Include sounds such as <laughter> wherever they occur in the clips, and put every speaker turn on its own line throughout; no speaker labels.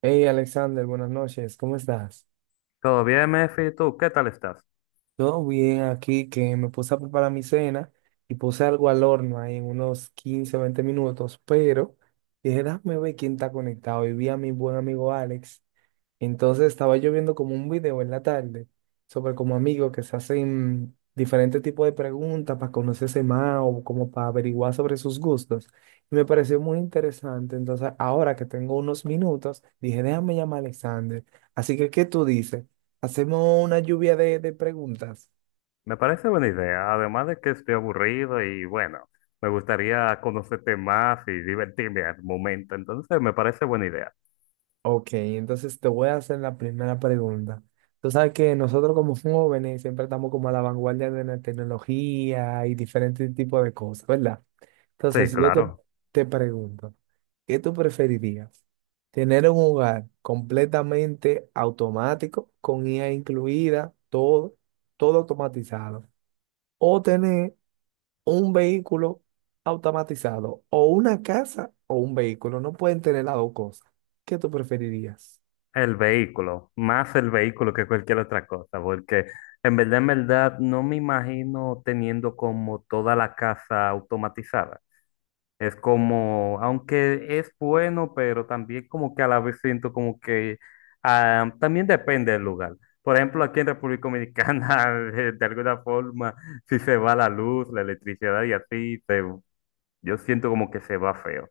Hey Alexander, buenas noches, ¿cómo estás?
Todo bien, Mefi, ¿tú qué tal estás?
Todo bien aquí, que me puse a preparar mi cena y puse algo al horno ahí en unos 15, 20 minutos, pero dije, déjame ver quién está conectado y vi a mi buen amigo Alex. Entonces estaba yo viendo como un video en la tarde sobre como amigos que se hacen diferentes tipos de preguntas para conocerse más o como para averiguar sobre sus gustos. Y me pareció muy interesante. Entonces ahora que tengo unos minutos, dije, déjame llamar a Alexander. Así que, ¿qué tú dices? ¿Hacemos una lluvia de preguntas?
Me parece buena idea, además de que estoy aburrido y bueno, me gustaría conocerte más y divertirme al momento, entonces me parece buena idea.
Ok, entonces te voy a hacer la primera pregunta. Tú sabes que nosotros como jóvenes siempre estamos como a la vanguardia de la tecnología y diferentes tipos de cosas, ¿verdad? Entonces,
Sí,
si yo te,
claro,
te pregunto, ¿qué tú preferirías? ¿Tener un hogar completamente automático, con IA incluida, todo automatizado? ¿O tener un vehículo automatizado? ¿O una casa o un vehículo? No pueden tener las dos cosas. ¿Qué tú preferirías?
el vehículo, más el vehículo que cualquier otra cosa, porque en verdad, no me imagino teniendo como toda la casa automatizada. Es como, aunque es bueno, pero también como que a la vez siento como que también depende del lugar. Por ejemplo, aquí en República Dominicana, <laughs> de alguna forma, si se va la luz, la electricidad y así, se, yo siento como que se va feo.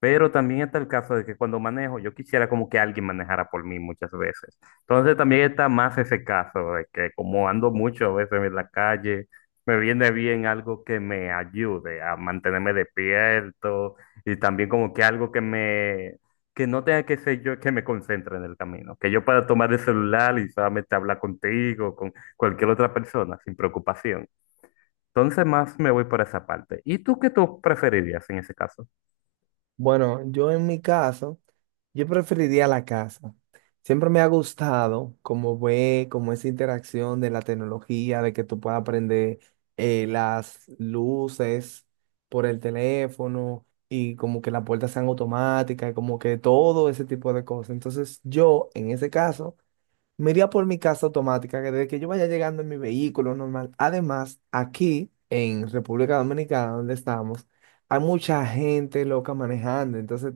Pero también está el caso de que cuando manejo, yo quisiera como que alguien manejara por mí muchas veces. Entonces también está más ese caso de que como ando mucho a veces en la calle, me viene bien algo que me ayude a mantenerme despierto y también como que algo que me, que no tenga que ser yo que me concentre en el camino, que yo pueda tomar el celular y solamente hablar contigo, con cualquier otra persona sin preocupación. Entonces más me voy por esa parte. ¿Y tú qué tú preferirías en ese caso?
Bueno, yo en mi caso... Yo preferiría la casa. Siempre me ha gustado como ve, como esa interacción de la tecnología, de que tú puedas aprender las luces por el teléfono y como que las puertas sean automáticas, y como que todo ese tipo de cosas. Entonces yo, en ese caso, me iría por mi casa automática, que desde que yo vaya llegando en mi vehículo normal. Además, aquí en República Dominicana, donde estamos, hay mucha gente loca manejando. Entonces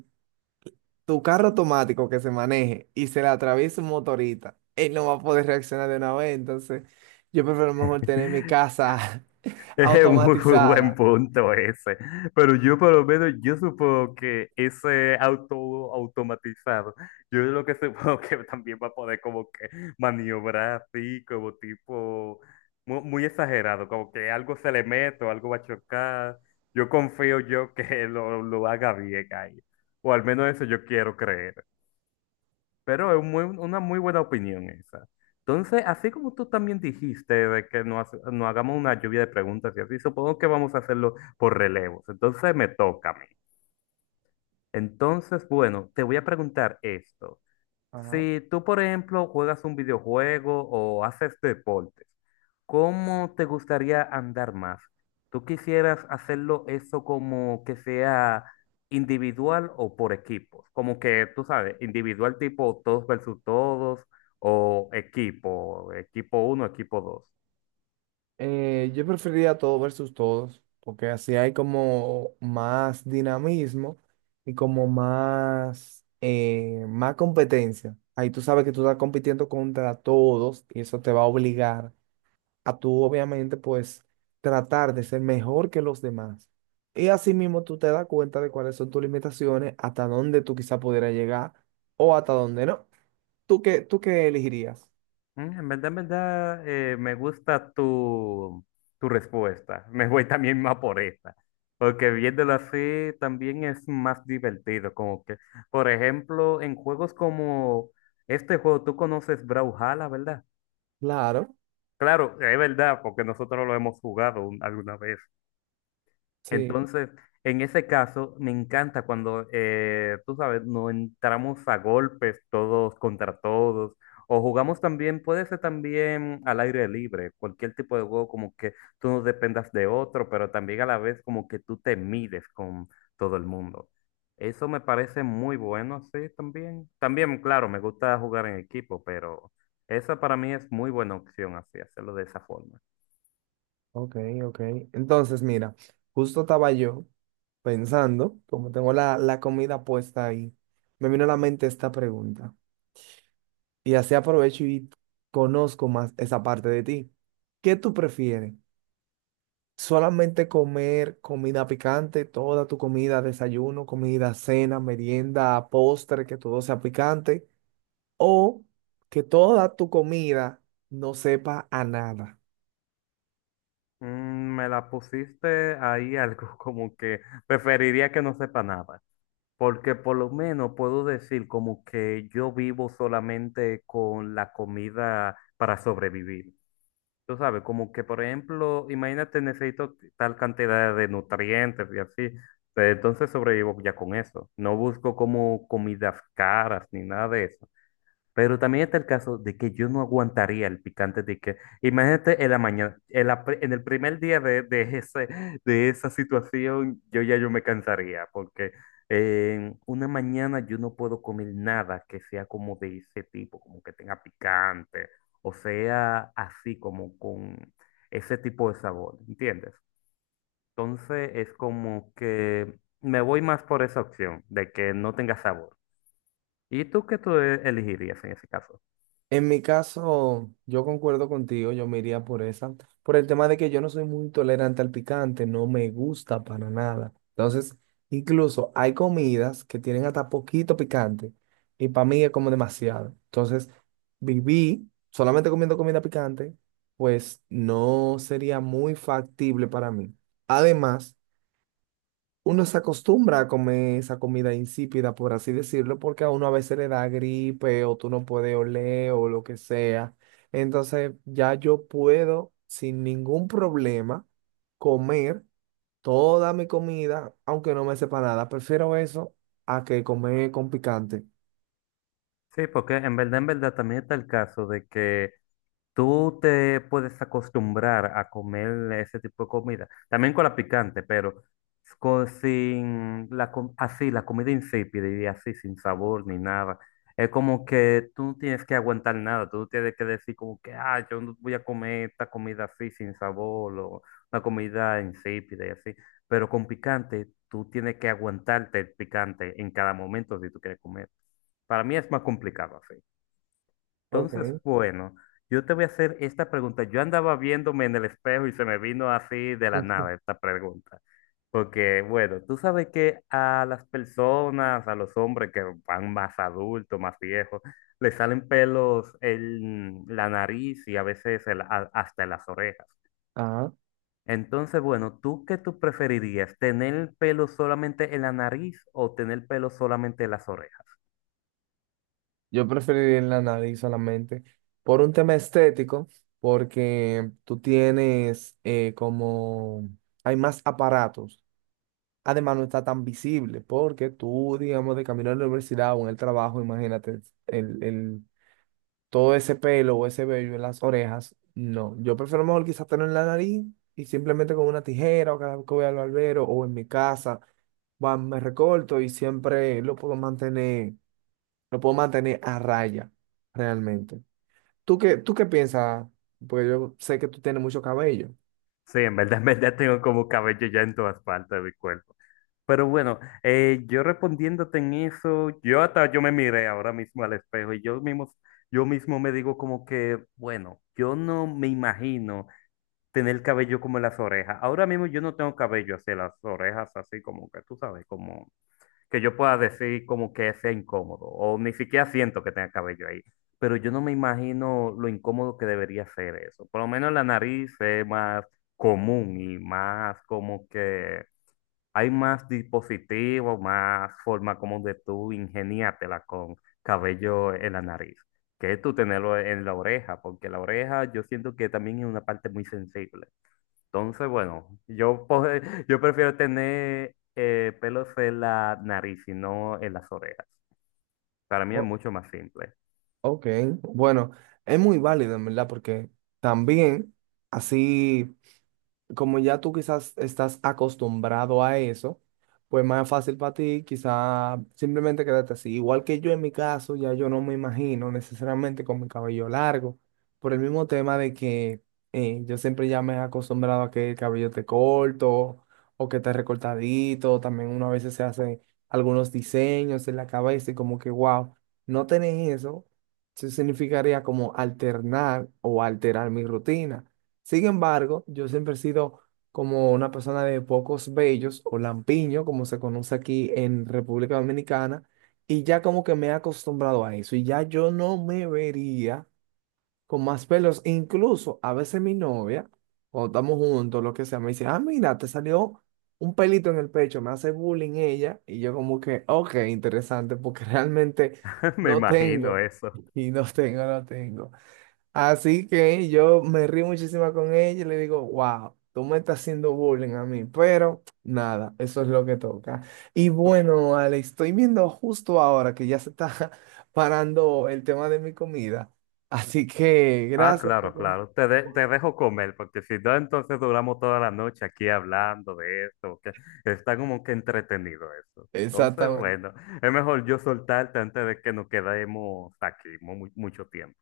tu carro automático que se maneje y se le atraviesa un motorista, él no va a poder reaccionar de una vez. Entonces, yo prefiero mejor tener mi
<laughs>
casa <laughs>
Es un muy, muy buen
automatizada.
punto ese. Pero yo por lo menos, yo supongo que ese auto automatizado, yo lo que <laughs> supongo que también va a poder como que maniobrar así, como tipo, muy exagerado, como que algo se le mete o algo va a chocar. Yo confío yo que <laughs> lo haga bien ahí. O al menos eso yo quiero creer. Pero es una muy buena opinión esa. Entonces, así como tú también dijiste de que nos hagamos una lluvia de preguntas y así, supongo que vamos a hacerlo por relevos. Entonces, me toca a mí. Entonces, bueno, te voy a preguntar esto.
Ajá.
Si tú, por ejemplo, juegas un videojuego o haces deportes, ¿cómo te gustaría andar más? ¿Tú quisieras hacerlo eso como que sea individual o por equipos? Como que, tú sabes, individual tipo todos versus todos o equipo, equipo uno, equipo dos.
Yo preferiría todo versus todos, porque así hay como más dinamismo y como más, más competencia. Ahí tú sabes que tú estás compitiendo contra todos y eso te va a obligar a tú obviamente pues tratar de ser mejor que los demás. Y así mismo tú te das cuenta de cuáles son tus limitaciones, hasta dónde tú quizá pudieras llegar o hasta dónde no. ¿Tú qué elegirías?
En verdad, me gusta tu respuesta. Me voy también más por esta. Porque viéndolo así también es más divertido. Como que, por ejemplo, en juegos como este juego, tú conoces Brawlhalla, ¿verdad?
Claro,
Claro, es verdad, porque nosotros lo hemos jugado alguna vez.
sí,
Entonces, en ese caso, me encanta cuando, tú sabes, nos entramos a golpes todos contra todos, o jugamos también, puede ser también al aire libre, cualquier tipo de juego como que tú no dependas de otro, pero también a la vez como que tú te mides con todo el mundo. Eso me parece muy bueno, sí, también. También, claro, me gusta jugar en equipo, pero esa para mí es muy buena opción, así, hacerlo de esa forma.
ok, ok. Entonces, mira, justo estaba yo pensando, como tengo la comida puesta ahí, me vino a la mente esta pregunta. Y así aprovecho y conozco más esa parte de ti. ¿Qué tú prefieres? Solamente comer comida picante, toda tu comida, desayuno, comida, cena, merienda, postre, que todo sea picante, o que toda tu comida no sepa a nada.
Me la pusiste ahí algo <laughs> como que preferiría que no sepa nada, porque por lo menos puedo decir como que yo vivo solamente con la comida para sobrevivir. Tú sabes, como que por ejemplo, imagínate, necesito tal cantidad de nutrientes y así, pues, entonces sobrevivo ya con eso. No busco como comidas caras ni nada de eso. Pero también está el caso de que yo no aguantaría el picante de que, imagínate en la mañana, en, en el primer día de ese, de esa situación, yo ya yo me cansaría, porque en una mañana yo no puedo comer nada que sea como de ese tipo, como que tenga picante, o sea, así como con ese tipo de sabor, ¿entiendes? Entonces es como que me voy más por esa opción de que no tenga sabor. ¿Y tú qué tú elegirías en ese caso?
En mi caso, yo concuerdo contigo, yo me iría por esa, por el tema de que yo no soy muy tolerante al picante, no me gusta para nada. Entonces, incluso hay comidas que tienen hasta poquito picante y para mí es como demasiado. Entonces, viví solamente comiendo comida picante, pues no sería muy factible para mí. Además, uno se acostumbra a comer esa comida insípida, por así decirlo, porque a uno a veces le da gripe o tú no puedes oler o lo que sea. Entonces ya yo puedo sin ningún problema comer toda mi comida, aunque no me sepa nada. Prefiero eso a que comer con picante.
Sí, porque en verdad también está el caso de que tú te puedes acostumbrar a comer ese tipo de comida, también con la picante, pero sin así, la comida insípida y así, sin sabor ni nada. Es como que tú no tienes que aguantar nada, tú no tienes que decir como que, ah, yo no voy a comer esta comida así, sin sabor, o una comida insípida y así. Pero con picante, tú tienes que aguantarte el picante en cada momento si tú quieres comer. Para mí es más complicado así.
Ok.
Entonces,
<laughs>
bueno, yo te voy a hacer esta pregunta. Yo andaba viéndome en el espejo y se me vino así de la
Ujú.
nada esta pregunta. Porque, bueno, tú sabes que a las personas, a los hombres que van más adultos, más viejos, les salen pelos en la nariz y a veces en hasta en las orejas.
Ajá.
Entonces, bueno, ¿tú qué tú preferirías? ¿Tener pelo solamente en la nariz o tener pelo solamente en las orejas?
Yo preferiría en la nariz solamente por un tema estético, porque tú tienes hay más aparatos. Además, no está tan visible porque tú, digamos, de camino a la universidad o en el trabajo, imagínate, el, el- todo ese pelo o ese vello en las orejas, no. Yo prefiero mejor quizás tenerlo en la nariz y simplemente con una tijera o cada vez que voy al barbero o en mi casa, va, me recorto y siempre lo puedo mantener a raya, realmente. ¿Tú qué piensas? Porque yo sé que tú tienes mucho cabello.
Sí, en verdad tengo como cabello ya en todas partes de mi cuerpo. Pero bueno, yo respondiéndote en eso, yo hasta yo me miré ahora mismo al espejo y yo mismo me digo como que, bueno, yo no me imagino tener cabello como en las orejas. Ahora mismo yo no tengo cabello hacia las orejas, así como que tú sabes, como que yo pueda decir como que sea incómodo o ni siquiera siento que tenga cabello ahí. Pero yo no me imagino lo incómodo que debería ser eso. Por lo menos la nariz es más común y más como que hay más dispositivos, más forma como de tú ingeniártela con cabello en la nariz, que tú tenerlo en la oreja, porque la oreja yo siento que también es una parte muy sensible. Entonces, bueno, <laughs> yo prefiero tener pelos en la nariz y no en las orejas. Para mí es mucho más simple.
Ok, bueno, es muy válido en verdad porque también así como ya tú quizás estás acostumbrado a eso, pues más fácil para ti quizás simplemente quedarte así. Igual que yo en mi caso, ya yo no me imagino necesariamente con mi cabello largo, por el mismo tema de que yo siempre ya me he acostumbrado a que el cabello te corto o que te recortadito, también uno a veces se hace algunos diseños en la cabeza y como que, wow, no tener eso, eso significaría como alternar o alterar mi rutina. Sin embargo, yo siempre he sido como una persona de pocos vellos o lampiño, como se conoce aquí en República Dominicana, y ya como que me he acostumbrado a eso y ya yo no me vería con más pelos. Incluso a veces mi novia, cuando estamos juntos, lo que sea, me dice, ah, mira, te salió un pelito en el pecho, me hace bullying ella y yo como que, ok, interesante, porque <laughs> realmente
<laughs> Me
no
imagino
tengo
eso.
y no tengo. Así que yo me río muchísimo con ella y le digo, wow, tú me estás haciendo bullying a mí, pero nada, eso es lo que toca. Y bueno, Ale, estoy viendo justo ahora que ya se está <laughs> parando el tema de mi comida. Así que
Ah,
gracias por...
claro,
con-
claro. Te dejo comer, porque si no, entonces duramos toda la noche aquí hablando de esto, que está como que entretenido eso. Entonces,
Exactamente.
bueno, es mejor yo soltarte antes de que nos quedemos aquí mucho tiempo.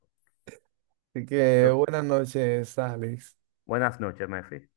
Así que
Entonces,
buenas noches, Alex.
buenas noches, Messi.